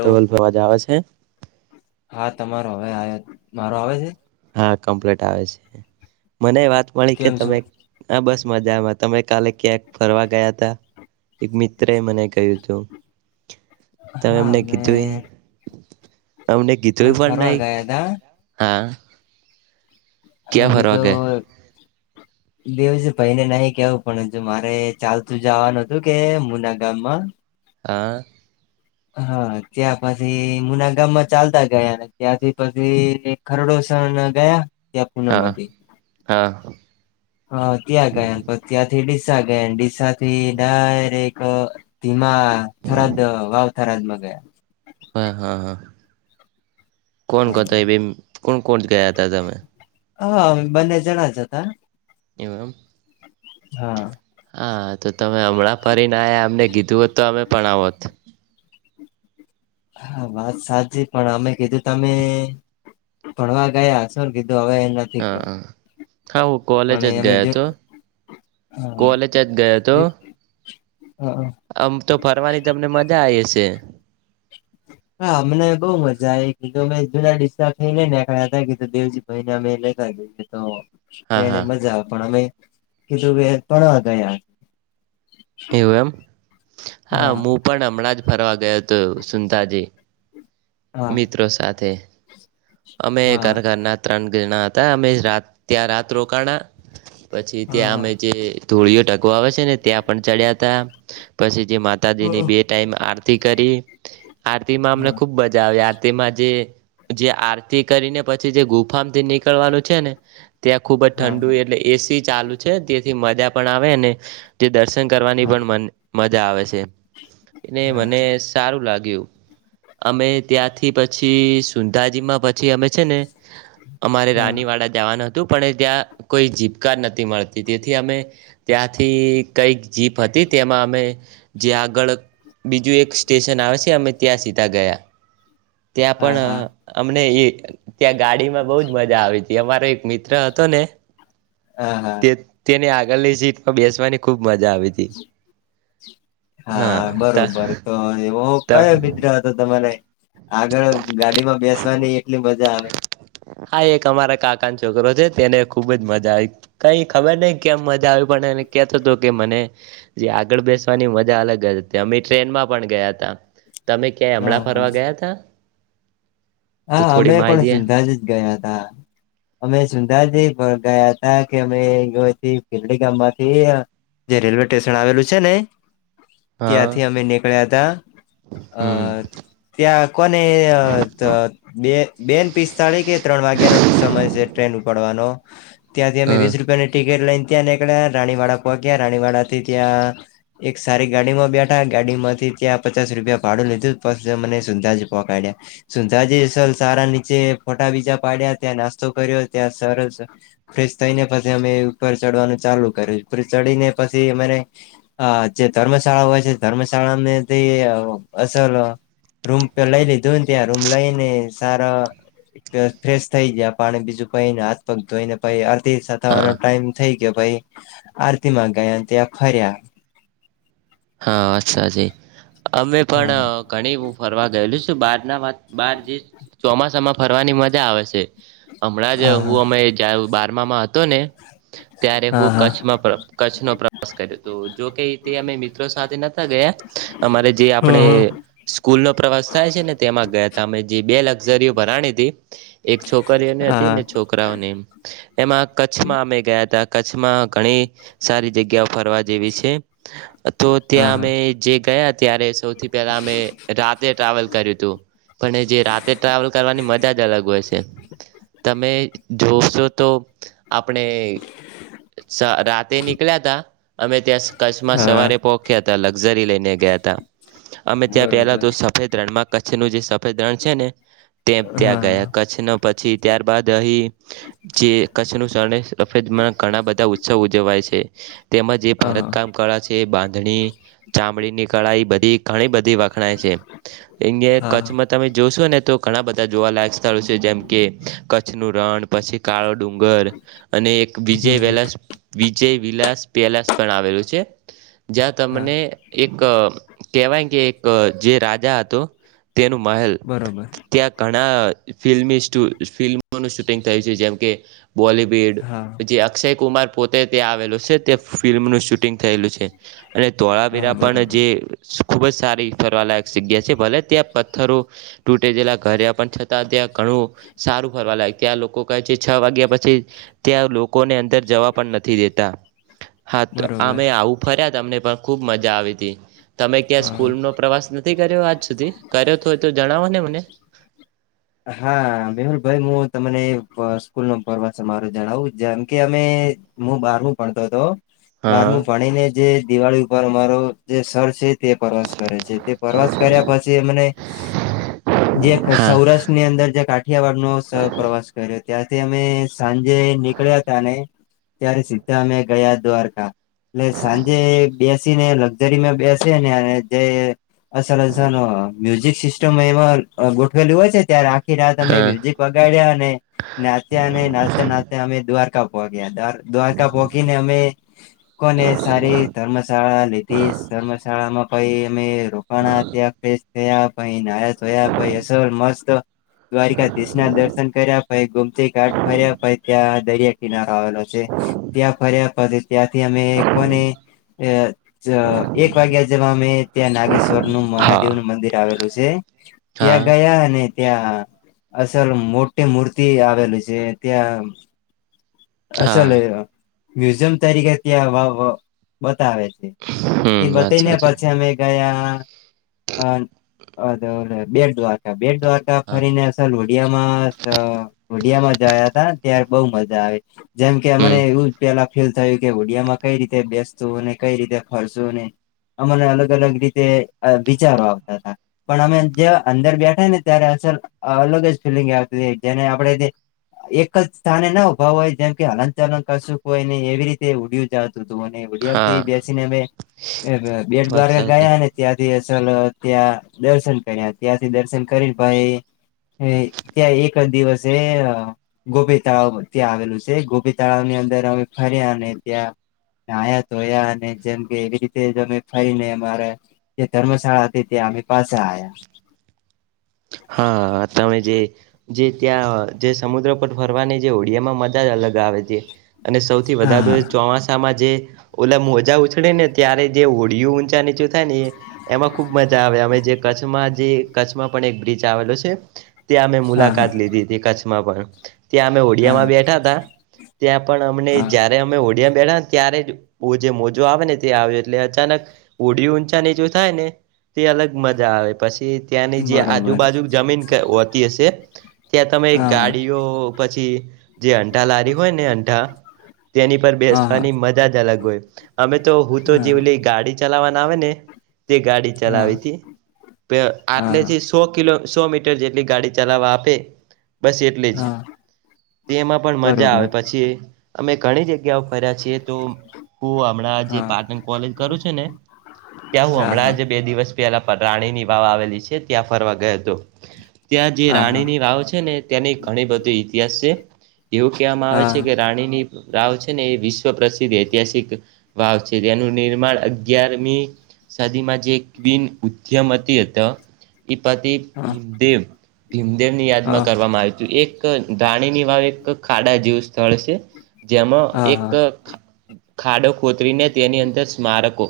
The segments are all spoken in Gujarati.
તો વલ્ફ અવાજ આવે છે હા તમારો હવે આયો મારો આવે છે. હા કમ્પ્લેટ આવે છે મને વાત મળી કે કેમ છો તમે આ બસમાં જ તમે કાલે ક્યાંક ફરવા ગયા તા. એક મિત્ર એ મને કહ્યું હતું તમે હા એમને અમે કીધું એ. અમને અમે કીધું પણ ફરવા નઈ ગયા તા હા. અમે ક્યાં ફરવા ગયા કીધું બેજ ભાઈને નહી કેવું પણ હજુ મારે ચાલતું જવાનું હતું કે મુના ગામમાં. હા. હા ત્યાં પછી મુના ગામમાં ચાલતા ગયા ત્યાંથી પછી ખરડો ચાર ના ગયા. ત્યાં પૂનમ હા હા હા ત્યાં ગયા ને પછ ત્યાંથી ડીસા ગયા ડીસા થી ડાયરેક અ ધીમા હા થરાદ વાવ થરાદમાં ગયા. હા હા હા કોણ કતો એ બે કોણ કોણ ગયા તા તમે. હા બંને જણા જ હતા. એઉ એમ. હા. હા તો તમે હમણાં ફરીને અમને કીધું હોત તો અમે પણ આવોત. હા વાત સાચી પણ અમે કીધું તમે ભણવા ગયા હશો ને કી તો હવે એ નથી હા કેઉ. હા હા હું કોલેજ પણ જ એમે ગયો જો હતો હા કોલેજ જ ગયો હતો જે હા આમ તો ફરવાની તમને મજા આઈ હશે. [inaudible] હા અમને બઉ મજા આઈ જો અમે જુના ડિસા થઈને નેકળ્યા હતા કે દેવજી ભાઈ ને અમે લેતા દેખે તો. હા એને હા મજા પણ અમે કીધું કે ભણવા ગયા. એવું એમ હા મુપણ હમણાં જ ફરવા ગયો હતો સૂંધાજી. હા મિત્રો સાથે. અમે ઘર હા ઘરના ત્રણ ઘરના હતા અમે રાત ત્યાં રાત રોકાણા. પછી ત્યાં હા અમે જે ધૂળીયો ઢગો આવે છે ને ત્યાં પણ ચડ્યાતા પછી જે માતાજીની બે ટાઈમ આરતી કરી આરતી માં અમને ખુબ મજા આવી આરતીમાં જે જે આરતી કરીને પછી જે ગુફામથી નીકળવાનું છે ને ત્યાં ખુબ જ હા હા હા હા હા ઠંડુ એટલે એસી ચાલુ છે તેથી મજા પણ આવેને તે દર્શ ન કરવાની પણ મન મજા આવે છે એટલે હા હા મને સારું લાગ્યું. અમે ત્યાંથી પછી સુંંઢાજી માં પછી અમે છે ને અમારે રાનીવાડા જાવાન હતું પણ એ ત્યાં કોઈ જીપકાર નથી મળતી તેથી અમે ત્યાંથી કંઈક જીપ હતી તેમાં અમે જ્યાં આગળ બીજું એક સ્ટેશન આવે છે અમે ત્યાં સીધા ગયા. [inaudible] ત્યાં પણ હા હા અમને એ ત્યાં ગાડીમાં બહુજ મજા આવી. તે મારો એક મિત્ર હતો ને હા તે તેને આગળની સીટમાં બેસવાની ખૂબ મજા આવી તી. હા બરોબર તો એવો કયો ત મિત્ર હતો તમારે આગળ ગાડી માં બેસવાની એટલી મજા આવે. હા એક અમારા કાકાનોછોકરો છે તેને ખુબ જ મજા આવી કઈ ખબર નઈ કેમ મજા આવી પણ અને કેતો હતો કે મને જે આગળ બેસવાની મજા અલગ જ હતી અમે ટ્રેનમાં પણ ગયા હતા તમે ક્યાંય હા હમણાં હા ફરવા ગયા તા તો હા અમે થોડી પણ માહિતી સુંંધાજી જ ગયા હતાા અમે સુંંધાજી ગયા હતા કે અમે [unintelligible] ગામમાંથી જે રેલ્વે સ્ટેશન આવેલું છે ને હા ત્યાંથી અમે નીકળ્યા હતા અ હમ ત્યાં કોને અ ત બેન પિસ્તાળી કે ત્રણ વાગ્યાનો સમય છે ટ્રેન ઉપાડવાનો ત્યાંથી અમે હા વીસ રૂપિયાની ટિકિટ લઈને ત્યાં નીકળ્યા રાણીવાડા પહોંચ્યા રાણીવાડાથી ત્યાં એક સારી ગાડી માં બેઠા ગાડીમાંથી ત્યાં પચાસ રૂપિયા ભાડું લીધું પછી અમને સૂંઠજી પહંકાડી સૂંધાજી સારા નીચે ફોટા બીજા પાડ્યા ત્યાં નાસ્તો કર્યો ત્યાં સરસ ફેશ થઈને પછી અમે ઉપર ચડવાનું ચાલુ કર્યું ઉપર ચડીને પછી અમારે અ જે ધર્મશાળા હોય છે ધર્મશાળાનાથી અસલ રૂમ લઈ લીધૂને ત્યાં રૂમ લઈ ને સારા ફ્રેશ થઈ ગયા પાણી બીજું ખાઈને હાથ પગ ધોઈને પઇ તે હા સતાવવાનો ટાઈમ થઈ ગયો પઇ આરતીમાં ગયાને ત્યાં ફર્યા હા અચ્છાજી અમે પણ ઘણી હું ફરવા ગયેલું છું બાર બારના વાતા બાર જે ચોમાસામાં ફરવાની મજા આવે છે હમણાં જ હા હું અમે જ્યારે બારમામાં હતો ને ત્યારે હા હા હું કચ્છમાં પ્ર કચ્છનો પ્રવાસ કર્યો હતો જોકે તે અમે મિત્રો સાથે નતા ગયા અમારે જે આપણે હા સ્કૂલનો પ્રવાસ થાય છે ને તેમાં ગયા ત અમે જે બે લકઝરીઓ ભરવાની હતી એક છોકરીઓની હા હતી છોકરાઓને એમાં કચ્છમા અમે ગયતા કચ્છમાં ઘણી સારી જગ્યા ફરવા જેવી છે તો ત્યાં હા અમે જે ગયા ત્યારે સૌથી પેલા અમે રાતે ટ્રાવેલ કર્યું પણ જે રાતે ટ્રાવેલ કરવાની મજા જ અલગ હોય છે તમે જોશો તો આપણે રાતે નીકળ્યા [unintelligible] તા અમે ત્યાં કચ્છમાં હા સવાર [unintelligible] લગઝરી લેને ગયા થા [unintelligible] અમે તો પેલા બરોબર ત્યાં સફેદ રણ માં કચ્છનું જે સફેદ રણ છે ને ત્યાં ગયા હા કચ્છના પછી ત્યારબાદ અહી જે કચ્છ ન શ સફેદ માં ઘણા બધા ઉત્સવ ઉજવાય છે તેમજ હા ભરતકામ કળા છે બાંધણી ચામડીની કળા એ બધી ઘણી બધી વખણાય છે અંગે હા કચ્છમાં તમે જોશો ને તો ઘણા બધા જોવાલાયક સ્થળો છે જેમ કે કચ્છનું રણ પછી કાળો ડુંગર અને એક બીજે હમ વેલા જે વિલાસ પેલાસ પણ આવેલું છે જ્યાં હા તમને એક કેહેવાય કે એક જે રાજા હતો તેનું મહેલ બરોબર ત્યાં ઘણા ફિલ્મી [unintelligible] ફિલ્મોનું શૂટિંગ થયું છે જેમ કે બોલીવુડ હા જે અક્ષય કુમાર પોતે ત્યાં આવેલું છે તે ફિલ્મનું શૂટિંગ થયેલું છે અને હા તોળાાવીરા પણ બરોબર જે ખુબ જ સારી ફરવાલાાયક જગ્યા છે ભલે ત્યાં પથ્થરો તૂટે ગલા ઘરે પણ ત્યાં ઘણું સારું ફરવા લાગે ત્યાં લોકો કહે છે છ વાગ્યા પછી ત્યાં લોકોને અંદર જવા પણ નથી દેતા હા તો આ બરોબર મે આવું ફર્યા તમને પણ ખુબ મજા આવી હતી તમે ક્યાં હા સ્કૂલ નો પ્રવાસ નથી કર્યો આજ સુધી કર્યો તો તો જણાવો ને મને [unintelligible] હા મેહુલ ભાઈ તને સ્કૂલ નો ફરવા મારો જણાવું જેમ કે અમે હું બારમું ભણતો હતો બારમું હા ભણીને જે દિવાળી ઉપર અમારો જે સર છે તે પ્રવાસ કરે છે તે પ્રવાસ કર્યા પછી એમને જે હા સૌરાષ્ટ્રની અંદર જે કાઠિયાવાડ નો પ્રવાસ કર્યો હતો ત્યાંથી અમે સાંજે નીકળ્યા તા ને ત્યારે સીધા અમે ગયા દ્વારકા એટલે સાંજે બેસી ને લક્ઝરીમાં બેસે ને અને જે અસલ અસલ મ્યુઝિક સિસ્ટમ એમાં ગોઠવેલ હોય છે ત્યારે આખી રાત અમે હા મ્યુઝિક વગાડ્યા અને નાચ્યા અને નાચતા નાચતે અમે દ્વારકા પહોં ગયા દ્વારકા દ્વારકા પોહખીને અમે કોને સારી ધર્મશાળા લીધી ધર્મ અમે રોકાણા ત્યા થયા પાઈ નાતયા પ અસ મસ્ત [unintelligible] દ્વારકાધીશ ના દર્શન કર્યા પછી ગુમતી ઘાટ ફર્યા પછી ત્યાં દરિયા કિનારો આવેલો છે ત્યાં ફર્યા પછી ત્યાંથી અમે કો ને વાગ્યા જવા મેમે ત્યાં નાગેશ્વર નું હા મહાદેવ નું મંદિર આવેલું છે હા ત્યાં ગયા અને ત્યાં અસલ મોટી મૂર્તિ આવેલું છે ત્યાં હા અસલ મ્યુઝિયમ [unintelligible] તરીકે ત્યાં વે છે એ હમ વાત બતાને સાચી પછી અમે ગયા બે દ [inaudible] બે દ્વારકા હા ફરીને અસલ લોઢિયા માં [unintelligible] લોુઢિયામાં જયા ત ત્યારે બઉુ મજા આવે જેમ કે અમને હમ એવું પેલા ફીલ થયું કે હુડિયા માં કઈ રીતે બેસતું ને કઈ રીતે ફરસું ને અમને અલગ અલગ રીતે વિચારો આવતા હતા પણ અમે જ્યાં અંદર બેઠા ને ત્યાં અ અલગ જ ફિલિંગ આવતી જેને આપણેે જે એક જ સ્થાને ના ઉભા હોય જેમ કે હલન ચલન કરશું કોઈ નને એવી રીતે ઉડય્યું જતું હા ડમથી બેસીને અમે બેટ વાત દ્વારકા સાચી ગયા ને ત્યાંથી ચાલો ત્યાં દર્શન કર્યા ત્યાંથી દર્શન કરીને ભાઈ ત્યાં એક જ દિવસે ગોપી તળાવ ત્યાં આવેલું છે ગોપી તળાવને અંદર અમે ફર્યા અને ત્યાં નાયા ધોયા અને જેમ કે એવી રીતે તે જ અમે ફરીને અમારા જે ધર્મશાળા હતી ત્યા અમે પાછા આયા હા તમે જે જે ત્યાં જે સમુદ્ર પર ફરવાની જે હોડિયામાં મજા અલગ આવે છે અને સૌથી વધારે તો એ ચોમાસામાં જે ઓલા મોજા ઉછળેને ત્યારે જે હોડિયું ઊંચા નીચું થાયને એમાં ખુબ મજા આવે અમેં જે કચ્છમાં જે કચ્છમાં પણ એક બ્રિજ આવેલો છે ત્યાં અમે હા હા મુલાકાત લીધી હતી કચ્છમાં પણ ત્યાં અમે હોડિયામાં બેઠા હતાા ત્યાં પણ અમને જયારે અમે હોડિયામાં બેઠા ત્યારે બઉ જે મોજો આવેને તે આવે એટલે અચાનક હોડિયું ઊંચા નીચું થાય ને તે અલગ મજા આવે પછી ત્યાંની જે આજુબાજુ જમીન હોતી હશે ત્યાં તમે ગાડીઓ પછી જે અંટાર લારી હોય ને અંટાર તેની પર બેસવાની મજા જ અલગ હોય અમે તો હું તો હા જેવલી ગાડી ચલાવવાના આવે ને તે ગાડી હા ચલાવીથી આટલે થી સો કિલો સો મીટર જેટલી ગાડી ચલાવા આપે બસ એટલે જ હા તેમાં પણ મજા આવે બરોબર પછી અમે ઘણી જગ્યાઓ ફર્યા છીએ તો હું હમણાં જે હા પાટણ કોલેજ કરું છે ને ત્યાં હું હા હા હા હા હા બરોબર હા હા હમણાં હા જ બે દિવસ પેલા રાણીની વાવ આવેલી છે ત્યાં ફરવા ગયો હતો ત્યાં જે હા રાણીની વાવ છે ને ત્યાંની ઘણી બધી ઇતિહાસ છે એવું કહેવામાં આવે છે કે રાણીની વાાવ છે ને એ વિશ્વ પ્રસિદ્ધ ઐતિહાસિક વાવ છે તેનું નિર્માણ અગિયારમી સદીમા જે ક્વીિન ઉધ્યમ [unintelligible] પતિ હા ભીમદેવ ભીમદેવની યાદમાં હા કરવામાં આવ્યું હતું એક રાણીની વાવ એક ખાડા જેવું સ્થળ છે જેમાં હા એક ખાડો ખોતરીને તેની અંદર સ્મારકો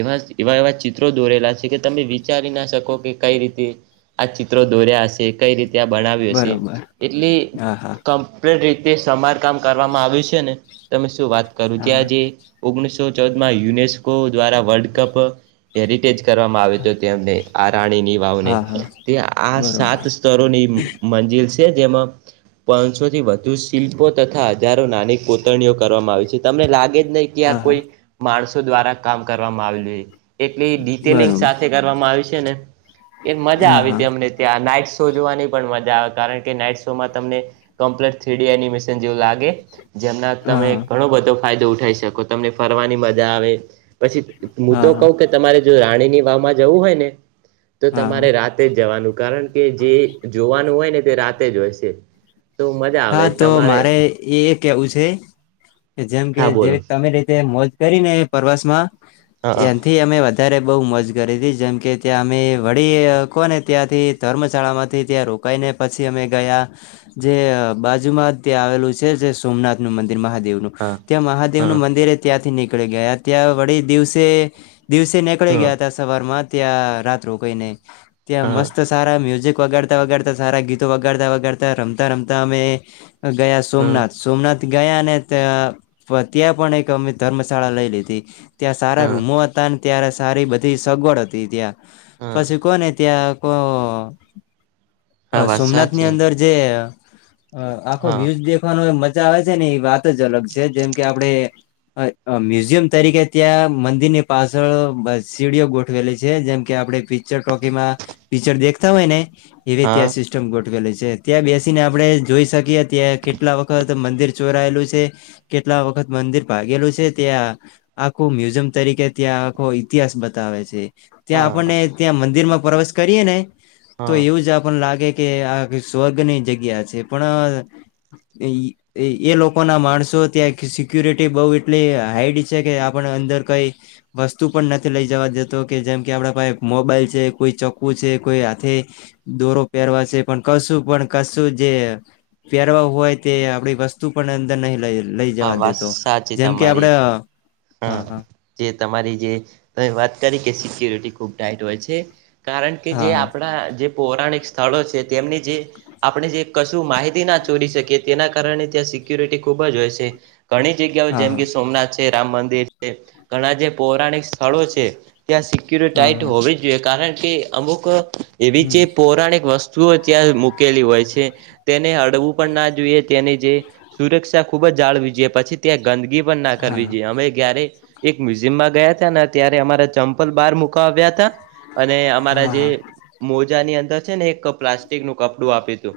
એવા એવા એવા ચિત્રો દોરેલા છે કે તમે વિચારીના શકો કે કઈ રીતે આ ચિત્રો દોર્યા હશે કઈ રીતે ત્યાં બનાવ્યું છે બરોબર એટલે હા હા કમ્પ્લીટ રીતે તે સમારકામ કરવામાં આવ્યું છે ને તમે શું વાત કરો હા ત્યાં જે ઓગણીસો સો ચૌદમાં યુનેસ્કો દ્વારા વર્લ્ડ કપ હેરિટેજ કરવામાં આવે તો તેમને આ રાણીની ઓ ને હા હા તે આ બરોબર સાત સ્તરોની મંજિલ છે જેમાં પાંચસો થી વધુ શિલ્પો તથા હજારો નાની પોતરણીઓ કરવામાં આવી છે તમને લાગે નહી કે આ હા હા કોઈ માણસો દ્વારા કામ કરવામાં આવેલું. એટલી ડિટેલિંગ બરોબર સાથે કરવામાં આવી છે ને એ મજા હા આવી હા હતી અમને ત્યાં નાઈટ શો જોવાની પણ મજા આવે કારણ કે નાઈટ શોમાં તમને કમ્પ્લેટ થ્રીડી એનિમેશન પણ જેવું લાગે જેમના હા તમે ઘણો બધો ફાયદો ઉઠાઈ શકો તમને ફરવાની મજા આવે પછી હું તો હા હા કઉ કે તમારે જો રાણીની વાવમાં જવું હોય ને તો હા તમારે રાતે જ જવાનું કારણ કે જે જોવાનું હોય ને તે રાતે જ હોય છે. તો મજા હા આવે તો તમારે મારે એ કેવું છે કે જેમ કે હા જે બોલો તમે રીતે મોજ કરી ને પ્રવાસમાં હા હા એથી અમે વધ વધારે અત્યારે બહુ મજ કરી હતી જેમ કે ત્યાં અમે વળી કો ને ત્યાંથી ધર્મશાળામાંથી ત્યાં રોક કઈને પછી અમે ગયા જે બાજુમાં તેં આવેલું છે જે સોમનાથનું મંદિર મહાદેવનું હા ત્યાં મહાદેવનું હા મંદિર એ ત્યાંથી નીક નીકળી ગયા ત્યા વડી દિવસે દિવસે નેકડી હા ગયા હતા સવારમાં ત્યાં રાત રોકાઈને ત્યાં હા મસ્ત સારા મ્યુઝિક વગાડતા વગાડતા સારા ગીતો વગાડતા વગાડતા રમતા રમતા અમે ગયા હા સોમનાથ સોમનાથ ગયા ને ત ત્યાં પણ એક અમે ધર્મશાળા લઈ લીધી. ત્યાં સારા રૂમો હતા ત્યારે સારી બધી સગવડ હતી ત્યાં હા પછી કોને ત્યાં હા અ વાત સોમનાથ ની સાચી અંદર જે હ આખો હા વ્યૂઝ દેખવાનો મજા આવે છે ને એ વાત જ અલગ છે જેમ કે આપડે મ્યુઝિયમ તરીકે ત્યાં મંદિર ની પાછળ સીડીઓ ગોઠવેલી છે જેમ કે આપડે પિક્ચર ટ્રોકીમાં પિક્ચર દેખતા હોય ને એવી ત્યાં હા સિસ્ટમ ગોઠવેલ છે ત્યાં બેસીને આપડે જોઈ શકીએ ત્યાં કેટલા વખત મંદિર ચોરાયેલું છે કેટલા વખત મંદિર ભાગેલું છે ત્યાં ત્યા આખું મ્યુઝિયમ તરીકે ત્યાં આખો ઇતિહાસ બતાવે છે. ત્યાં હા આપણને ત્યાં મંદિર માં પ્રવેશ કરીએ ને તો હા એવું જ આપને લાગે કે આ સ્વર્ગની જગ્યા છે. પણ એ લોકો ના માણસો ત્યાં સિક્યુરિટી બહુ એટલી હાઈડ છે કે આપણે અંદર કઈ વસ્તુ પણ નથી લઈ જવા દેતો કે જેમ કે આપડા પાહે મોબાઈલ છે કોઈ ચક્કું છે કોઈ હાથે દોરો પહેરવા છે પણ કશું પણ કશું જે પહેરવા હોય તે આપડી વસ્તુ પણ અંદર નહી લઈ લઈ હા જવા દે વાત તો સાચી જેમ કે તમારી આપડે હા હા જે તમારી જે તમે વાત કરી કે સિક્યોરિટી ખુબ ટાઈટ હોય છે કારણ કે જે હા આપણા જે પૌરાણિક સ્થળો છે તેમની જે આપણે જે કશું માહિતી ના ચોરી શકીએ તેના કારણે ત્યાં સિક્યોરિટી ખુબ જ હોય છે. ઘણી જગ્યાઓ હા હા જેમ કે સોમનાથ છે રામ મંદિર છે ઘણા જે પૌરાણિક સ્થળો છે. ત્યાં સિક્યુર હા ટાઈટ હા હોવી જ જોઈએ કારણ કે અમુક એવી જે હમ પૌરાણિક વસ્તુઓ ત્યાં મૂકેલી હોય છે. તેને અડવું પણ ના જોઈએ તેની જે સુરક્ષા ખૂબ જ જાળવી જોઈએ પછી ત્યાં ગંદગી પણ ના હા કરવી જોઈએ અમે ક્યારે એક મ્યુઝિયમ માં ગયા હતા ને ત્યારે અમારા ચંપલ બહાર મુક આવ્યા હતા. અને અમારા જે હા મોજા ની અંદર છે ને એક પ્લાસ્ટિક નું કપડું આપ્યું હતું.